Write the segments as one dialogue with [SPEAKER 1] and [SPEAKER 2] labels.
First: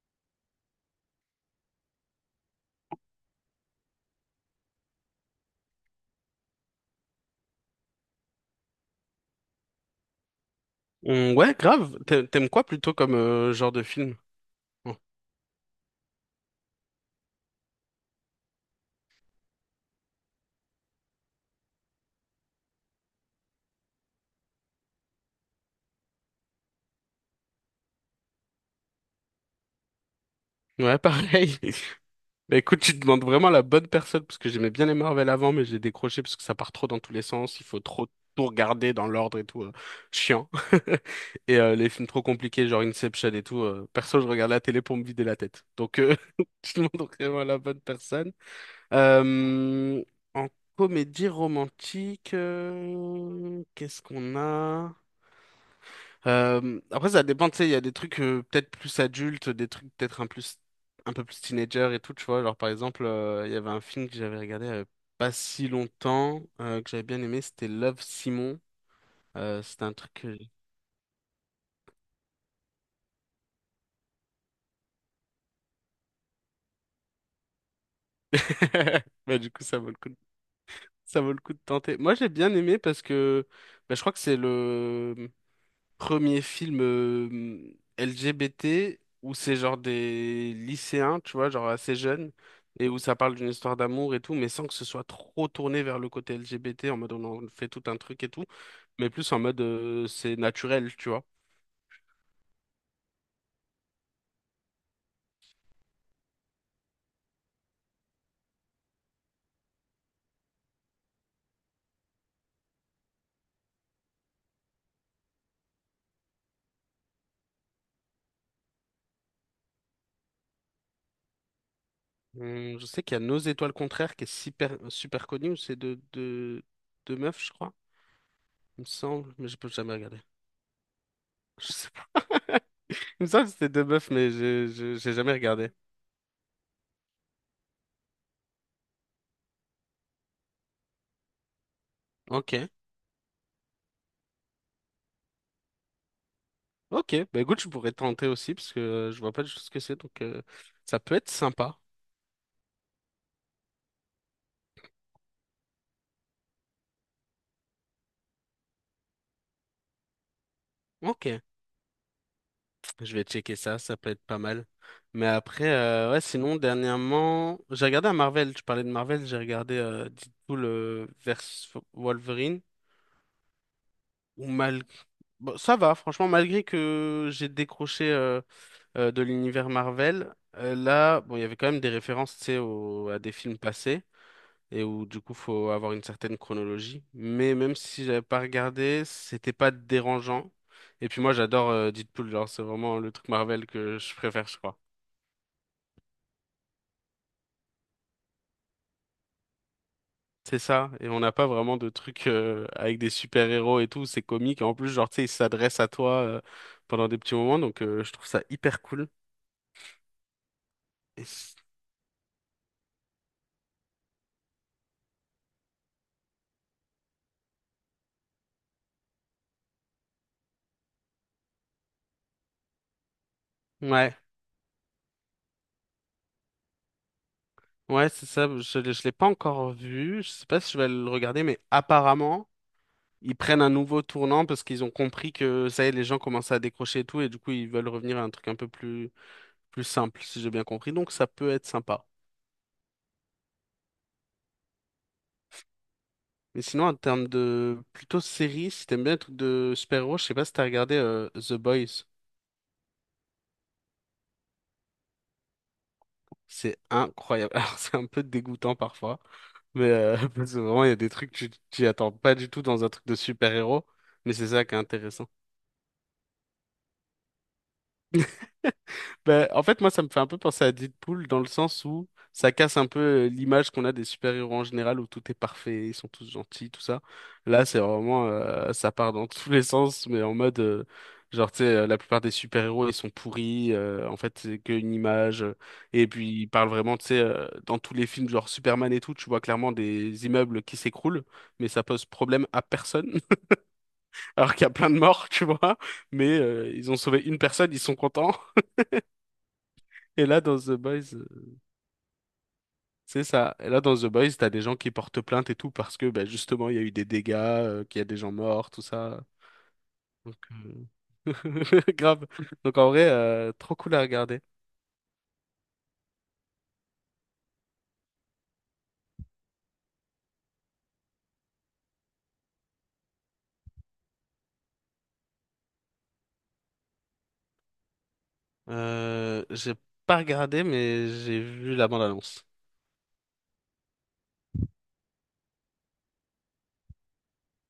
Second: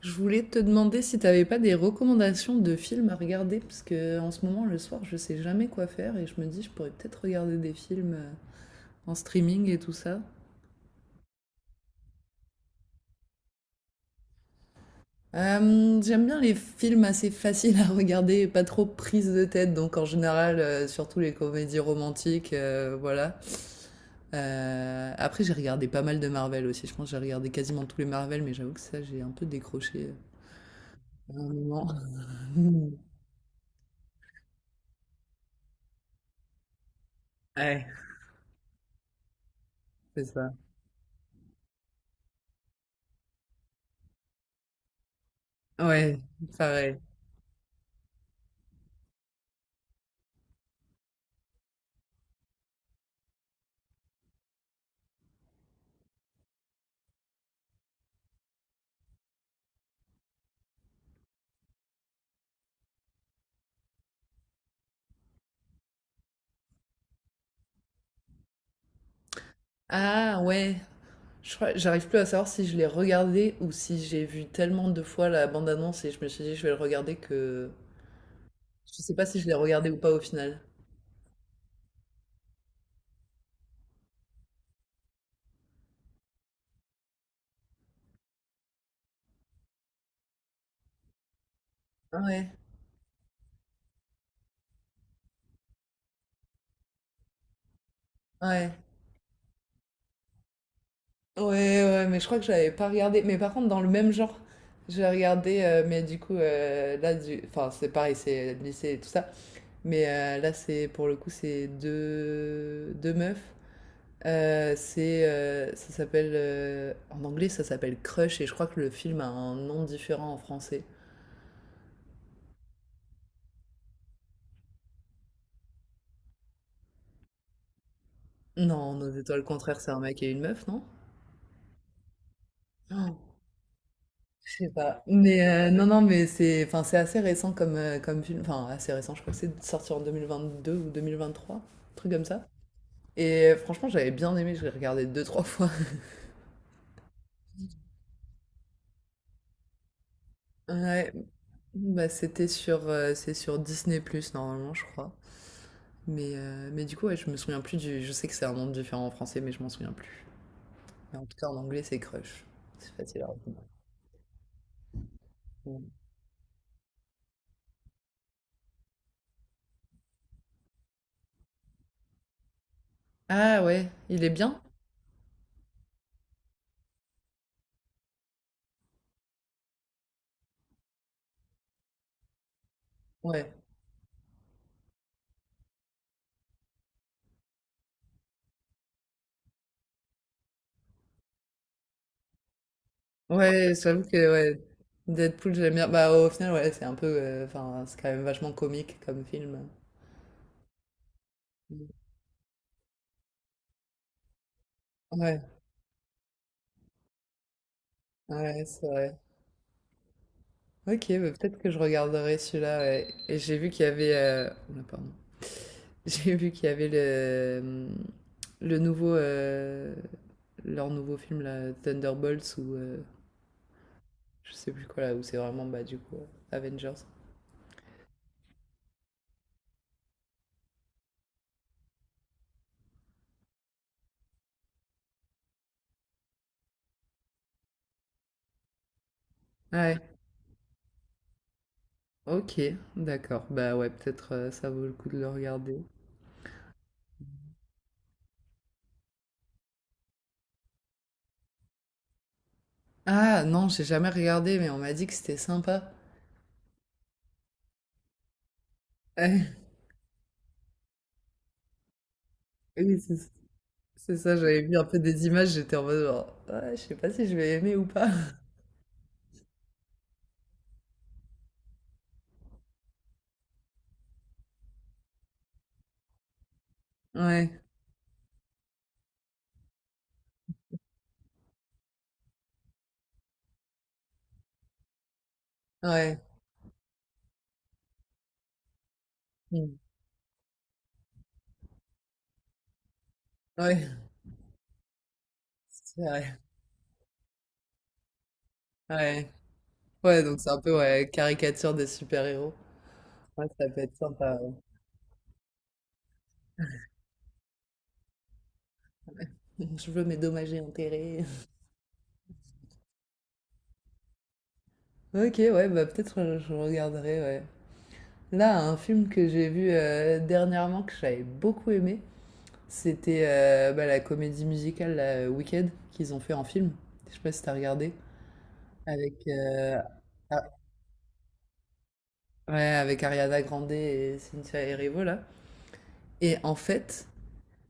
[SPEAKER 1] Je voulais te demander si t'avais pas des recommandations de films à regarder, parce que en ce moment, le soir, je sais jamais quoi faire et je me dis, je pourrais peut-être regarder des films en streaming et tout ça.
[SPEAKER 2] Ouais, grave. T'aimes quoi plutôt comme genre de film? Oh.
[SPEAKER 1] J'aime bien les films assez faciles à regarder et pas trop prises de tête, donc en général, surtout les comédies romantiques, voilà. Après, j'ai regardé pas mal de Marvel aussi. Je pense que j'ai regardé quasiment tous les Marvel, mais j'avoue que ça, j'ai un peu décroché
[SPEAKER 2] Ouais,
[SPEAKER 1] à un
[SPEAKER 2] pareil.
[SPEAKER 1] moment.
[SPEAKER 2] Bah écoute, tu demandes vraiment la bonne personne parce que j'aimais bien les Marvel avant, mais j'ai décroché parce que ça part trop dans tous les sens. Il faut
[SPEAKER 1] Ouais,
[SPEAKER 2] trop tout regarder dans l'ordre et tout.
[SPEAKER 1] c'est
[SPEAKER 2] Chiant.
[SPEAKER 1] ça.
[SPEAKER 2] Et les films trop compliqués, genre Inception et tout. Perso, je regarde la télé pour me vider la tête. Donc,
[SPEAKER 1] Ouais,
[SPEAKER 2] tu
[SPEAKER 1] pareil.
[SPEAKER 2] demandes vraiment la bonne personne. Euh, en comédie romantique, qu'est-ce qu'on a? Après, ça dépend, tu sais, il y a des trucs peut-être plus adultes, des trucs peut-être un plus, un peu plus teenager et tout, tu vois. Genre, par exemple, il y avait un film que j'avais regardé pas si longtemps, que j'avais bien aimé, c'était Love, Simon. C'était un truc que...
[SPEAKER 1] Ah ouais, j'arrive plus à savoir si je l'ai regardé ou si j'ai vu tellement de fois la bande-annonce et je me suis dit je vais le regarder que je sais pas
[SPEAKER 2] Bah,
[SPEAKER 1] si je
[SPEAKER 2] du
[SPEAKER 1] l'ai
[SPEAKER 2] coup, ça vaut
[SPEAKER 1] regardé
[SPEAKER 2] le
[SPEAKER 1] ou
[SPEAKER 2] coup
[SPEAKER 1] pas
[SPEAKER 2] de...
[SPEAKER 1] au final.
[SPEAKER 2] ça vaut le coup de tenter. Moi, j'ai bien aimé parce que bah, je crois que c'est le... premier film LGBT où c'est genre des lycéens, tu vois, genre assez
[SPEAKER 1] Ah
[SPEAKER 2] jeunes,
[SPEAKER 1] ouais,
[SPEAKER 2] et où ça parle d'une histoire d'amour et tout, mais sans que ce soit trop tourné vers le côté LGBT, en mode on en fait tout un truc et tout,
[SPEAKER 1] ouais,
[SPEAKER 2] mais plus en mode c'est naturel, tu vois.
[SPEAKER 1] ouais, ouais, mais je crois que j'avais pas regardé. Mais par contre, dans le même genre, j'ai regardé, mais du coup, là, enfin, c'est pareil, c'est le lycée et tout ça. Mais là, c'est pour le coup, c'est deux meufs. Ça s'appelle, en anglais, ça s'appelle Crush et je crois que le film a un nom différent en français.
[SPEAKER 2] Je sais qu'il y a Nos étoiles contraires qui est super, super connu, où c'est de meufs, je crois, il me
[SPEAKER 1] Non, Nos
[SPEAKER 2] semble,
[SPEAKER 1] étoiles
[SPEAKER 2] mais je peux
[SPEAKER 1] contraires, c'est
[SPEAKER 2] jamais
[SPEAKER 1] un
[SPEAKER 2] regarder.
[SPEAKER 1] mec et une meuf, non?
[SPEAKER 2] Je sais pas.
[SPEAKER 1] Oh,
[SPEAKER 2] Il me semble que c'était deux meufs, mais
[SPEAKER 1] je sais pas.
[SPEAKER 2] j'ai jamais
[SPEAKER 1] Mais
[SPEAKER 2] regardé.
[SPEAKER 1] non, non, mais c'est, enfin, c'est assez récent comme, comme film. Enfin, assez récent, je crois que c'est sorti en 2022 ou 2023, un truc comme ça.
[SPEAKER 2] Ok.
[SPEAKER 1] Et franchement, j'avais bien aimé, je l'ai regardé deux, trois fois.
[SPEAKER 2] Ok, bah écoute, je pourrais tenter aussi parce que je vois pas du tout ce que c'est, donc ça
[SPEAKER 1] Ouais,
[SPEAKER 2] peut être sympa.
[SPEAKER 1] bah c'était sur, c'est sur Disney+, normalement, je crois. Mais du coup, ouais, je me souviens plus Je sais que c'est un nom différent en français, mais je m'en souviens plus. Mais en
[SPEAKER 2] Ok,
[SPEAKER 1] tout cas, en anglais, c'est Crush. C'est
[SPEAKER 2] je
[SPEAKER 1] facile
[SPEAKER 2] vais
[SPEAKER 1] à
[SPEAKER 2] checker
[SPEAKER 1] retenir.
[SPEAKER 2] ça, ça peut être pas mal. Mais après,
[SPEAKER 1] Mm.
[SPEAKER 2] ouais, sinon, dernièrement, j'ai regardé un Marvel, tu parlais de Marvel, j'ai regardé Deadpool versus Wolverine,
[SPEAKER 1] Ah ouais, il est
[SPEAKER 2] ou
[SPEAKER 1] bien?
[SPEAKER 2] mal... Bon, ça va, franchement, malgré que j'ai décroché de l'univers Marvel, là, bon, il y avait quand même des références, tu sais, à des
[SPEAKER 1] Ouais,
[SPEAKER 2] films passés. Et où du coup faut avoir une certaine chronologie. Mais même si j'avais pas regardé, c'était pas dérangeant. Et puis moi j'adore Deadpool, genre c'est vraiment le truc Marvel
[SPEAKER 1] ouais,
[SPEAKER 2] que
[SPEAKER 1] j'avoue
[SPEAKER 2] je
[SPEAKER 1] que
[SPEAKER 2] préfère, je
[SPEAKER 1] ouais,
[SPEAKER 2] crois.
[SPEAKER 1] Deadpool, j'aime bien. Bah au final, ouais, c'est un peu. Enfin, c'est quand même vachement comique comme film.
[SPEAKER 2] C'est ça, et on n'a pas vraiment de
[SPEAKER 1] Mm.
[SPEAKER 2] trucs avec des super-héros et tout, c'est comique. Et en plus, genre, tu sais, ils
[SPEAKER 1] Ouais,
[SPEAKER 2] s'adressent à toi pendant des petits moments, donc je trouve ça
[SPEAKER 1] ouais,
[SPEAKER 2] hyper
[SPEAKER 1] c'est
[SPEAKER 2] cool.
[SPEAKER 1] vrai. Ok,
[SPEAKER 2] Et
[SPEAKER 1] bah,
[SPEAKER 2] c-
[SPEAKER 1] peut-être que je regarderai celui-là. Ouais. Et j'ai vu qu'il y avait. Oula, pardon. J'ai vu qu'il y avait le nouveau. Leur nouveau film, là, Thunderbolts, ou.
[SPEAKER 2] Ouais,
[SPEAKER 1] Je sais plus quoi, là, où c'est vraiment, bah, du coup, Avengers.
[SPEAKER 2] ouais, c'est ça, je l'ai pas encore vu, je sais pas si je vais le regarder, mais apparemment ils prennent un nouveau tournant parce qu'ils ont compris que ça y est, les gens commencent à décrocher et tout, et du coup, ils veulent revenir à un truc un peu plus
[SPEAKER 1] Ouais.
[SPEAKER 2] simple, si j'ai bien compris. Donc, ça peut être sympa.
[SPEAKER 1] Ok, d'accord. Bah ouais, peut-être ça vaut le coup de le regarder.
[SPEAKER 2] Mais sinon, en termes de plutôt série, si t'aimes bien les trucs de super-héros, je sais pas si t'as regardé The Boys.
[SPEAKER 1] Ah non, j'ai jamais regardé, mais on m'a dit que c'était sympa.
[SPEAKER 2] C'est incroyable. Alors, c'est un peu dégoûtant parfois,
[SPEAKER 1] Ah,
[SPEAKER 2] mais parce que vraiment, il y a des trucs que tu t'y attends pas du tout dans un
[SPEAKER 1] Oui,
[SPEAKER 2] truc de super-héros,
[SPEAKER 1] c'est
[SPEAKER 2] mais
[SPEAKER 1] ça,
[SPEAKER 2] c'est
[SPEAKER 1] j'avais
[SPEAKER 2] ça qui
[SPEAKER 1] vu
[SPEAKER 2] est
[SPEAKER 1] un peu des
[SPEAKER 2] intéressant.
[SPEAKER 1] images, j'étais en mode genre, ouais, je sais pas si je vais aimer ou pas.
[SPEAKER 2] Ben, en fait, moi, ça me fait un peu penser à Deadpool dans le sens où ça casse un peu l'image qu'on a des super-héros en général où tout est parfait, ils sont tous gentils, tout ça.
[SPEAKER 1] Ouais,
[SPEAKER 2] Là, c'est vraiment, ça part dans tous les sens, mais en mode, genre, tu sais, la plupart des super-héros, ils sont pourris, en fait, c'est qu'une image. Et
[SPEAKER 1] ouais,
[SPEAKER 2] puis, ils parlent vraiment, tu sais, dans tous les films, genre Superman et tout, tu vois clairement
[SPEAKER 1] mm,
[SPEAKER 2] des immeubles qui s'écroulent, mais ça pose problème à personne,
[SPEAKER 1] ouais,
[SPEAKER 2] alors qu'il y a plein de morts, tu vois.
[SPEAKER 1] c'est vrai.
[SPEAKER 2] Mais ils ont sauvé une personne, ils sont contents.
[SPEAKER 1] Ouais, ouais,
[SPEAKER 2] Et
[SPEAKER 1] donc
[SPEAKER 2] là,
[SPEAKER 1] c'est
[SPEAKER 2] dans
[SPEAKER 1] un
[SPEAKER 2] The
[SPEAKER 1] peu ouais,
[SPEAKER 2] Boys.
[SPEAKER 1] caricature des super-héros.
[SPEAKER 2] C'est
[SPEAKER 1] Ouais,
[SPEAKER 2] ça. Et
[SPEAKER 1] ça
[SPEAKER 2] là,
[SPEAKER 1] peut
[SPEAKER 2] dans
[SPEAKER 1] être
[SPEAKER 2] The Boys,
[SPEAKER 1] sympa.
[SPEAKER 2] t'as des gens qui portent plainte et tout parce que, bah, justement, il y a eu des dégâts, qu'il y a des gens morts, tout ça.
[SPEAKER 1] Ouais. Je veux mes
[SPEAKER 2] Donc,
[SPEAKER 1] dommages et intérêts.
[SPEAKER 2] grave. Donc, en vrai, trop cool à regarder.
[SPEAKER 1] Ok, ouais, bah peut-être je regarderai, ouais. Là, un film que j'ai vu dernièrement que j'avais beaucoup aimé, c'était bah, la comédie musicale la Wicked qu'ils ont fait en film. Je sais pas si t'as regardé. Avec,
[SPEAKER 2] J'ai pas
[SPEAKER 1] ah,
[SPEAKER 2] regardé, mais j'ai vu la bande-annonce.
[SPEAKER 1] ouais, avec Ariana Grande et Cynthia Erivo là. Et en fait,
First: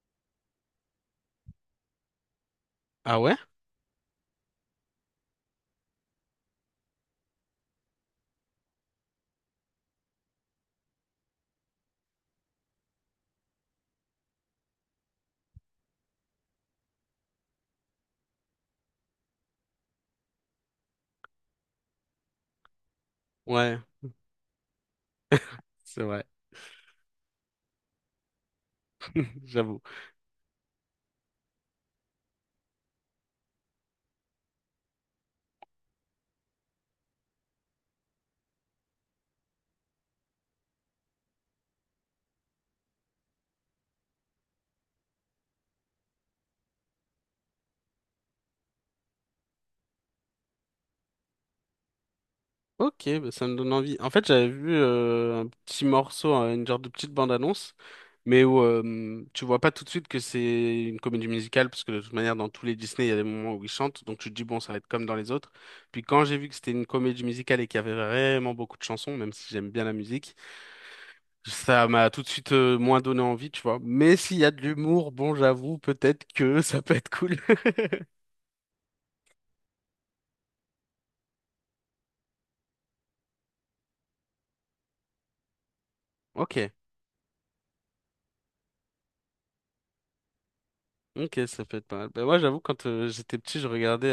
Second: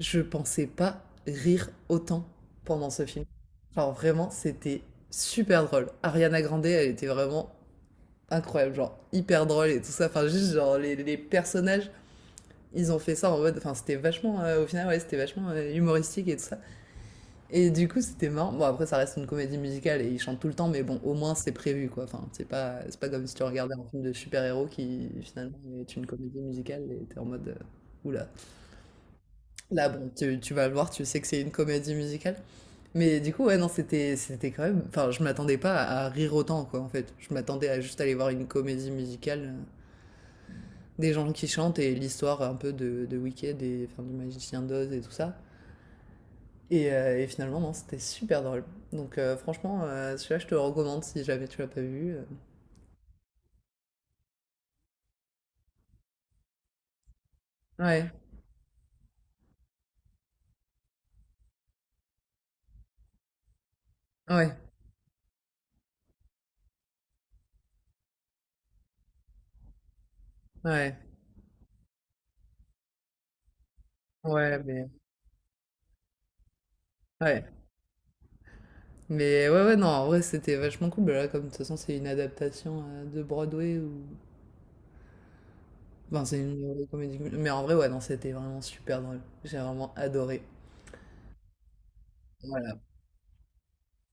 [SPEAKER 1] je pensais pas rire autant pendant ce
[SPEAKER 2] Ah
[SPEAKER 1] film.
[SPEAKER 2] ouais?
[SPEAKER 1] Genre vraiment, c'était super drôle. Ariana Grande, elle était vraiment incroyable, genre hyper drôle et tout ça. Enfin, juste genre les personnages, ils ont fait ça en mode. Enfin, c'était vachement, au final, ouais, c'était vachement humoristique et tout ça. Et du coup, c'était marrant. Bon, après, ça reste une comédie musicale et ils chantent tout le temps, mais bon, au moins c'est prévu, quoi. Enfin, c'est pas comme si tu regardais
[SPEAKER 2] Ouais,
[SPEAKER 1] un film de super-héros qui finalement est
[SPEAKER 2] c'est
[SPEAKER 1] une
[SPEAKER 2] vrai.
[SPEAKER 1] comédie musicale et t'es en mode, oula.
[SPEAKER 2] J'avoue.
[SPEAKER 1] Là, bon, tu vas le voir, tu sais que c'est une comédie musicale. Mais du coup, ouais, non, c'était quand même. Enfin, je m'attendais pas à rire autant, quoi, en fait. Je m'attendais à juste aller voir une comédie musicale, des gens qui chantent et l'histoire un peu de Wicked et enfin, du Magicien d'Oz et tout ça. Et, et finalement, non, c'était super drôle. Donc franchement, celui-là, je te le recommande si jamais tu l'as pas vu.
[SPEAKER 2] Ok, bah, ça me donne envie. En fait, j'avais vu un petit morceau, hein, une genre de petite bande-annonce,
[SPEAKER 1] Ouais,
[SPEAKER 2] mais où tu vois pas tout de suite que c'est une comédie musicale, parce que de toute manière, dans tous les Disney, il y a des moments où ils chantent, donc tu te dis,
[SPEAKER 1] ouais,
[SPEAKER 2] bon, ça va être comme dans les autres. Puis quand j'ai vu que c'était une comédie musicale et qu'il y avait vraiment beaucoup de chansons, même si j'aime bien la musique,
[SPEAKER 1] ouais,
[SPEAKER 2] ça m'a tout de suite moins donné envie, tu vois. Mais s'il y a
[SPEAKER 1] ouais,
[SPEAKER 2] de
[SPEAKER 1] mais
[SPEAKER 2] l'humour, bon, j'avoue, peut-être que ça peut être cool.
[SPEAKER 1] ouais, mais ouais, ouais, non, en vrai, c'était vachement cool. Bah là, comme de toute façon, c'est une adaptation de Broadway ou, enfin, c'est une
[SPEAKER 2] Ok,
[SPEAKER 1] comédie, mais en vrai, ouais, non, c'était vraiment super drôle. J'ai vraiment adoré.
[SPEAKER 2] ok, ça peut être pas mal. Bah, moi, j'avoue,
[SPEAKER 1] Voilà.
[SPEAKER 2] quand j'étais petit, je regardais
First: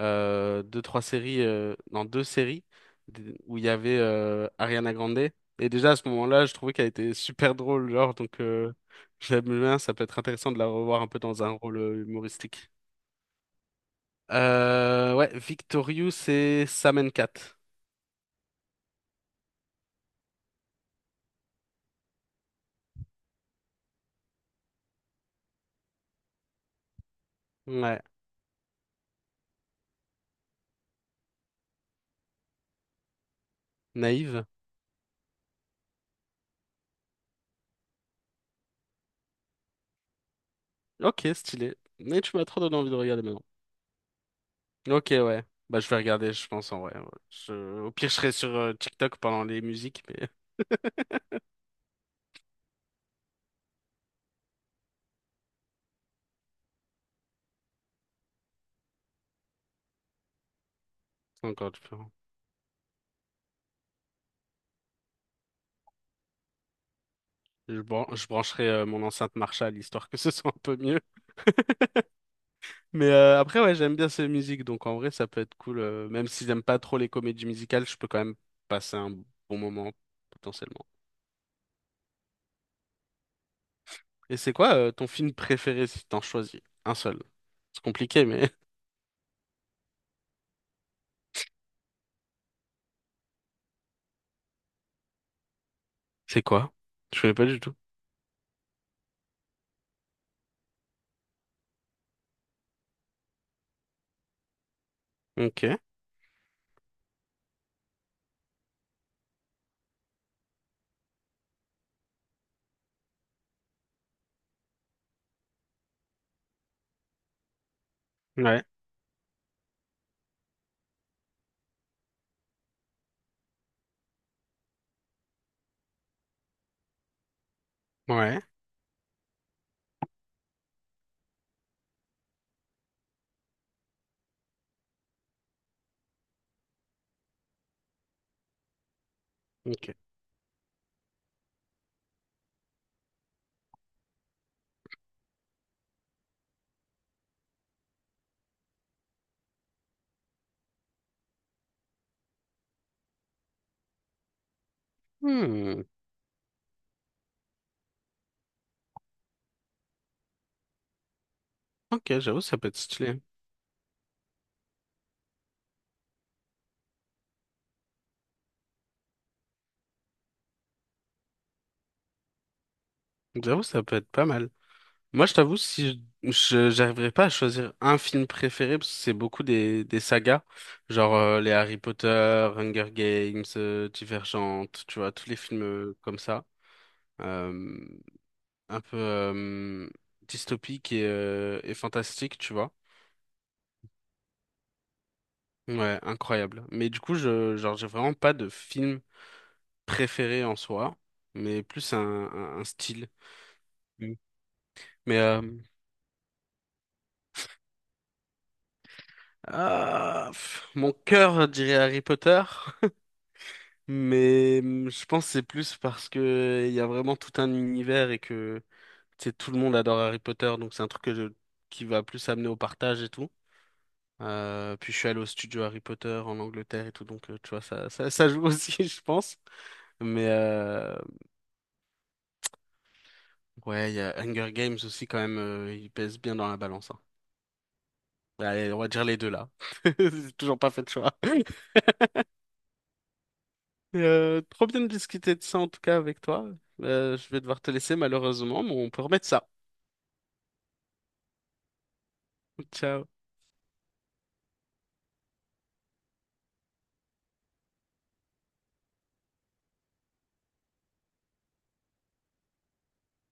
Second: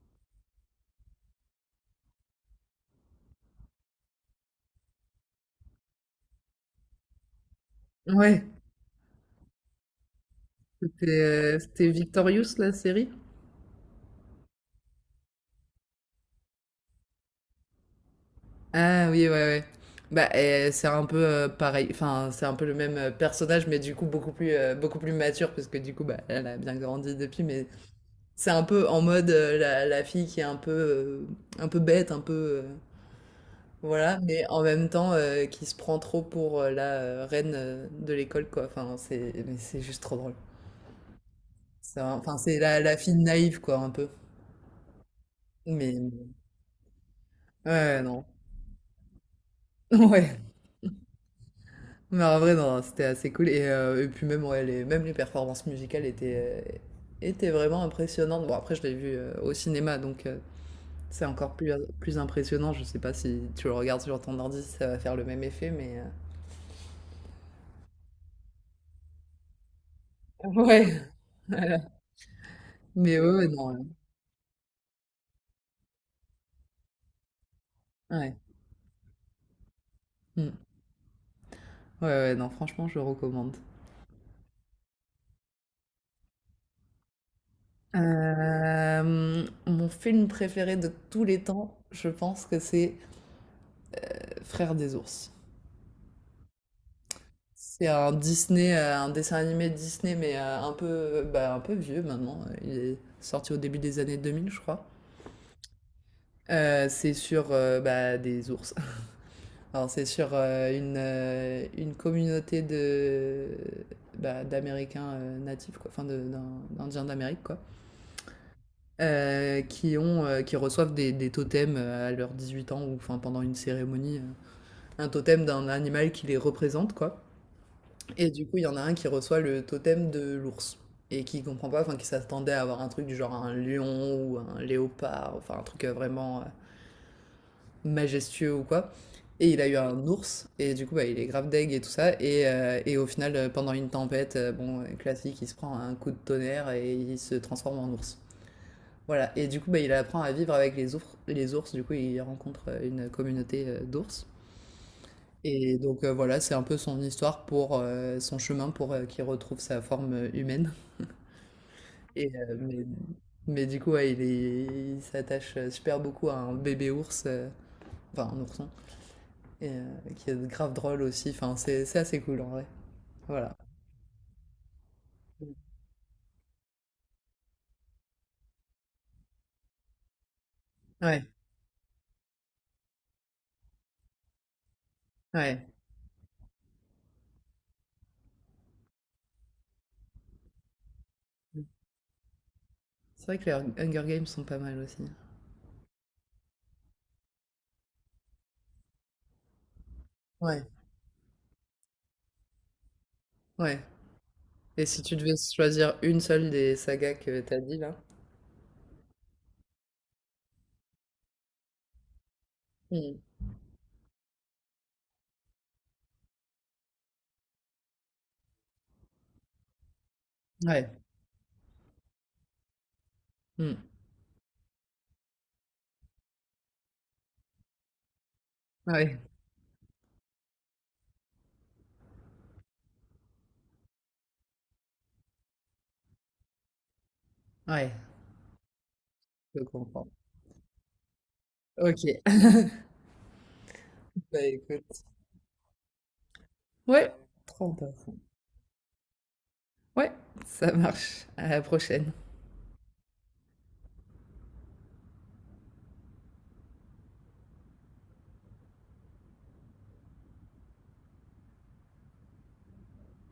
[SPEAKER 2] deux, trois séries, non, deux séries où il y avait Ariana Grande. Et déjà à ce moment-là, je trouvais qu'elle était super drôle, genre, donc
[SPEAKER 1] Ouais,
[SPEAKER 2] j'aime bien, ça peut être intéressant de la revoir
[SPEAKER 1] c'était
[SPEAKER 2] un peu dans un rôle
[SPEAKER 1] c'était Victorious
[SPEAKER 2] humoristique.
[SPEAKER 1] la série.
[SPEAKER 2] Ouais, Victorious et Sam Cat.
[SPEAKER 1] Ah oui, ouais, ouais. Bah, c'est un peu pareil, enfin, c'est un peu le même personnage, mais du coup, beaucoup plus mature, parce que du coup, bah, elle a bien grandi depuis, mais
[SPEAKER 2] Ouais,
[SPEAKER 1] c'est un peu en mode la fille qui est un peu bête, un peu. Voilà, mais
[SPEAKER 2] naïve.
[SPEAKER 1] en même temps, qui se prend trop pour la reine de l'école, quoi. Enfin, mais c'est juste trop drôle.
[SPEAKER 2] Ok, stylé. Mais tu
[SPEAKER 1] Enfin,
[SPEAKER 2] m'as
[SPEAKER 1] c'est
[SPEAKER 2] trop donné envie de
[SPEAKER 1] la fille
[SPEAKER 2] regarder maintenant.
[SPEAKER 1] naïve, quoi, un peu.
[SPEAKER 2] Ok, ouais. Bah, je vais
[SPEAKER 1] Mais.
[SPEAKER 2] regarder, je pense, en vrai. Ouais. Au
[SPEAKER 1] Ouais,
[SPEAKER 2] pire, je
[SPEAKER 1] non.
[SPEAKER 2] serai sur TikTok pendant les musiques, mais
[SPEAKER 1] Ouais. Mais en vrai, non, c'était assez cool. Et puis même, ouais, même les performances musicales étaient, étaient vraiment impressionnantes. Bon, après, je l'ai vu au cinéma, donc c'est
[SPEAKER 2] c'est
[SPEAKER 1] encore plus,
[SPEAKER 2] encore du peu.
[SPEAKER 1] impressionnant. Je sais pas si tu le regardes sur ton ordi, si ça va faire le même effet, mais...
[SPEAKER 2] Je brancherai mon enceinte Marshall, histoire que ce soit un peu
[SPEAKER 1] Ouais,
[SPEAKER 2] mieux.
[SPEAKER 1] voilà.
[SPEAKER 2] Mais
[SPEAKER 1] Mais ouais, ouais,
[SPEAKER 2] après,
[SPEAKER 1] non.
[SPEAKER 2] ouais, j'aime bien ces musiques, donc en vrai, ça peut être cool. Même si j'aime pas trop les comédies musicales, je peux quand même
[SPEAKER 1] Ouais.
[SPEAKER 2] passer un bon moment,
[SPEAKER 1] Mm.
[SPEAKER 2] potentiellement.
[SPEAKER 1] Ouais, ouais, non, franchement, je recommande.
[SPEAKER 2] Et c'est quoi ton film préféré si t'en choisis? Un seul. C'est compliqué, mais
[SPEAKER 1] Mon film préféré de tous les temps, je pense que c'est Frères des ours.
[SPEAKER 2] c'est quoi? Je connais pas du tout.
[SPEAKER 1] C'est un Disney, un dessin animé Disney, mais un peu, bah, un peu vieux maintenant. Il est sorti au début des années 2000, je crois.
[SPEAKER 2] Ok.
[SPEAKER 1] C'est sur bah, des ours. Alors, c'est sur une communauté de bah, d'Américains natifs, quoi, enfin d'Indiens d'Amérique, quoi,
[SPEAKER 2] Ouais.
[SPEAKER 1] qui ont, qui reçoivent des totems à leurs 18 ans ou enfin pendant une cérémonie, un totem d'un animal qui les représente, quoi. Et
[SPEAKER 2] Ouais.
[SPEAKER 1] du coup, il y en a un qui reçoit le totem de l'ours et qui comprend pas, enfin qui s'attendait à avoir un truc du genre un lion ou un léopard, enfin un truc vraiment majestueux ou quoi. Et il a eu un
[SPEAKER 2] Ok.
[SPEAKER 1] ours et du coup bah, il est grave deg et tout ça et au final pendant une tempête, bon classique, il se prend un coup de tonnerre et il se transforme en ours. Voilà et du coup bah, il apprend à vivre avec les ours du coup il rencontre une communauté d'ours et
[SPEAKER 2] Hmm.
[SPEAKER 1] donc voilà, c'est un peu son histoire pour son chemin pour qu'il retrouve sa forme humaine.
[SPEAKER 2] Ok,
[SPEAKER 1] Et,
[SPEAKER 2] j'avoue, ça peut être stylé.
[SPEAKER 1] mais du coup, ouais, il s'attache super beaucoup à un bébé ours, enfin un ourson, et, qui est grave drôle aussi. Enfin, c'est assez cool en vrai. Voilà.
[SPEAKER 2] J'avoue, ça peut être pas mal. Moi, je t'avoue, si je, je- j'arriverais pas à choisir un film préféré, parce que c'est beaucoup des sagas, genre
[SPEAKER 1] Ouais,
[SPEAKER 2] les Harry Potter, Hunger Games, Divergente, tu vois, tous les films
[SPEAKER 1] ouais.
[SPEAKER 2] comme ça, euh, un peu dystopiques et fantastiques, tu vois.
[SPEAKER 1] C'est vrai que les Hunger Games sont pas mal aussi.
[SPEAKER 2] Ouais, incroyable. Mais du coup, je, genre, j'ai vraiment pas de film préféré en
[SPEAKER 1] Ouais,
[SPEAKER 2] soi, mais plus un style.
[SPEAKER 1] ouais.
[SPEAKER 2] Mm.
[SPEAKER 1] Et si tu
[SPEAKER 2] Mais
[SPEAKER 1] devais choisir une seule des sagas que t'as dit là?
[SPEAKER 2] ah, pff, mon cœur dirait Harry Potter.
[SPEAKER 1] Hmm.
[SPEAKER 2] Mais je pense que c'est plus parce que il y a vraiment tout un univers et que tu sais, tout le monde adore Harry Potter, donc c'est un
[SPEAKER 1] Ouais,
[SPEAKER 2] truc que qui va plus amener au partage et tout.
[SPEAKER 1] hmm.
[SPEAKER 2] Puis je suis allé au studio Harry Potter en Angleterre et tout, donc tu vois, ça joue aussi, je
[SPEAKER 1] Ouais,
[SPEAKER 2] pense. Mais ouais, il y a Hunger Games aussi quand même, il pèse bien dans la balance, hein.
[SPEAKER 1] ouais,
[SPEAKER 2] Allez, on va dire les deux là.
[SPEAKER 1] je comprends.
[SPEAKER 2] J'ai toujours pas fait de choix.
[SPEAKER 1] Ok. Bah
[SPEAKER 2] Trop bien de
[SPEAKER 1] écoute.
[SPEAKER 2] discuter de ça en tout cas avec toi.
[SPEAKER 1] Ouais,
[SPEAKER 2] Je vais devoir te
[SPEAKER 1] trop
[SPEAKER 2] laisser
[SPEAKER 1] important.
[SPEAKER 2] malheureusement, mais on peut remettre ça.
[SPEAKER 1] Ouais, ça marche. À la prochaine.
[SPEAKER 2] Ciao.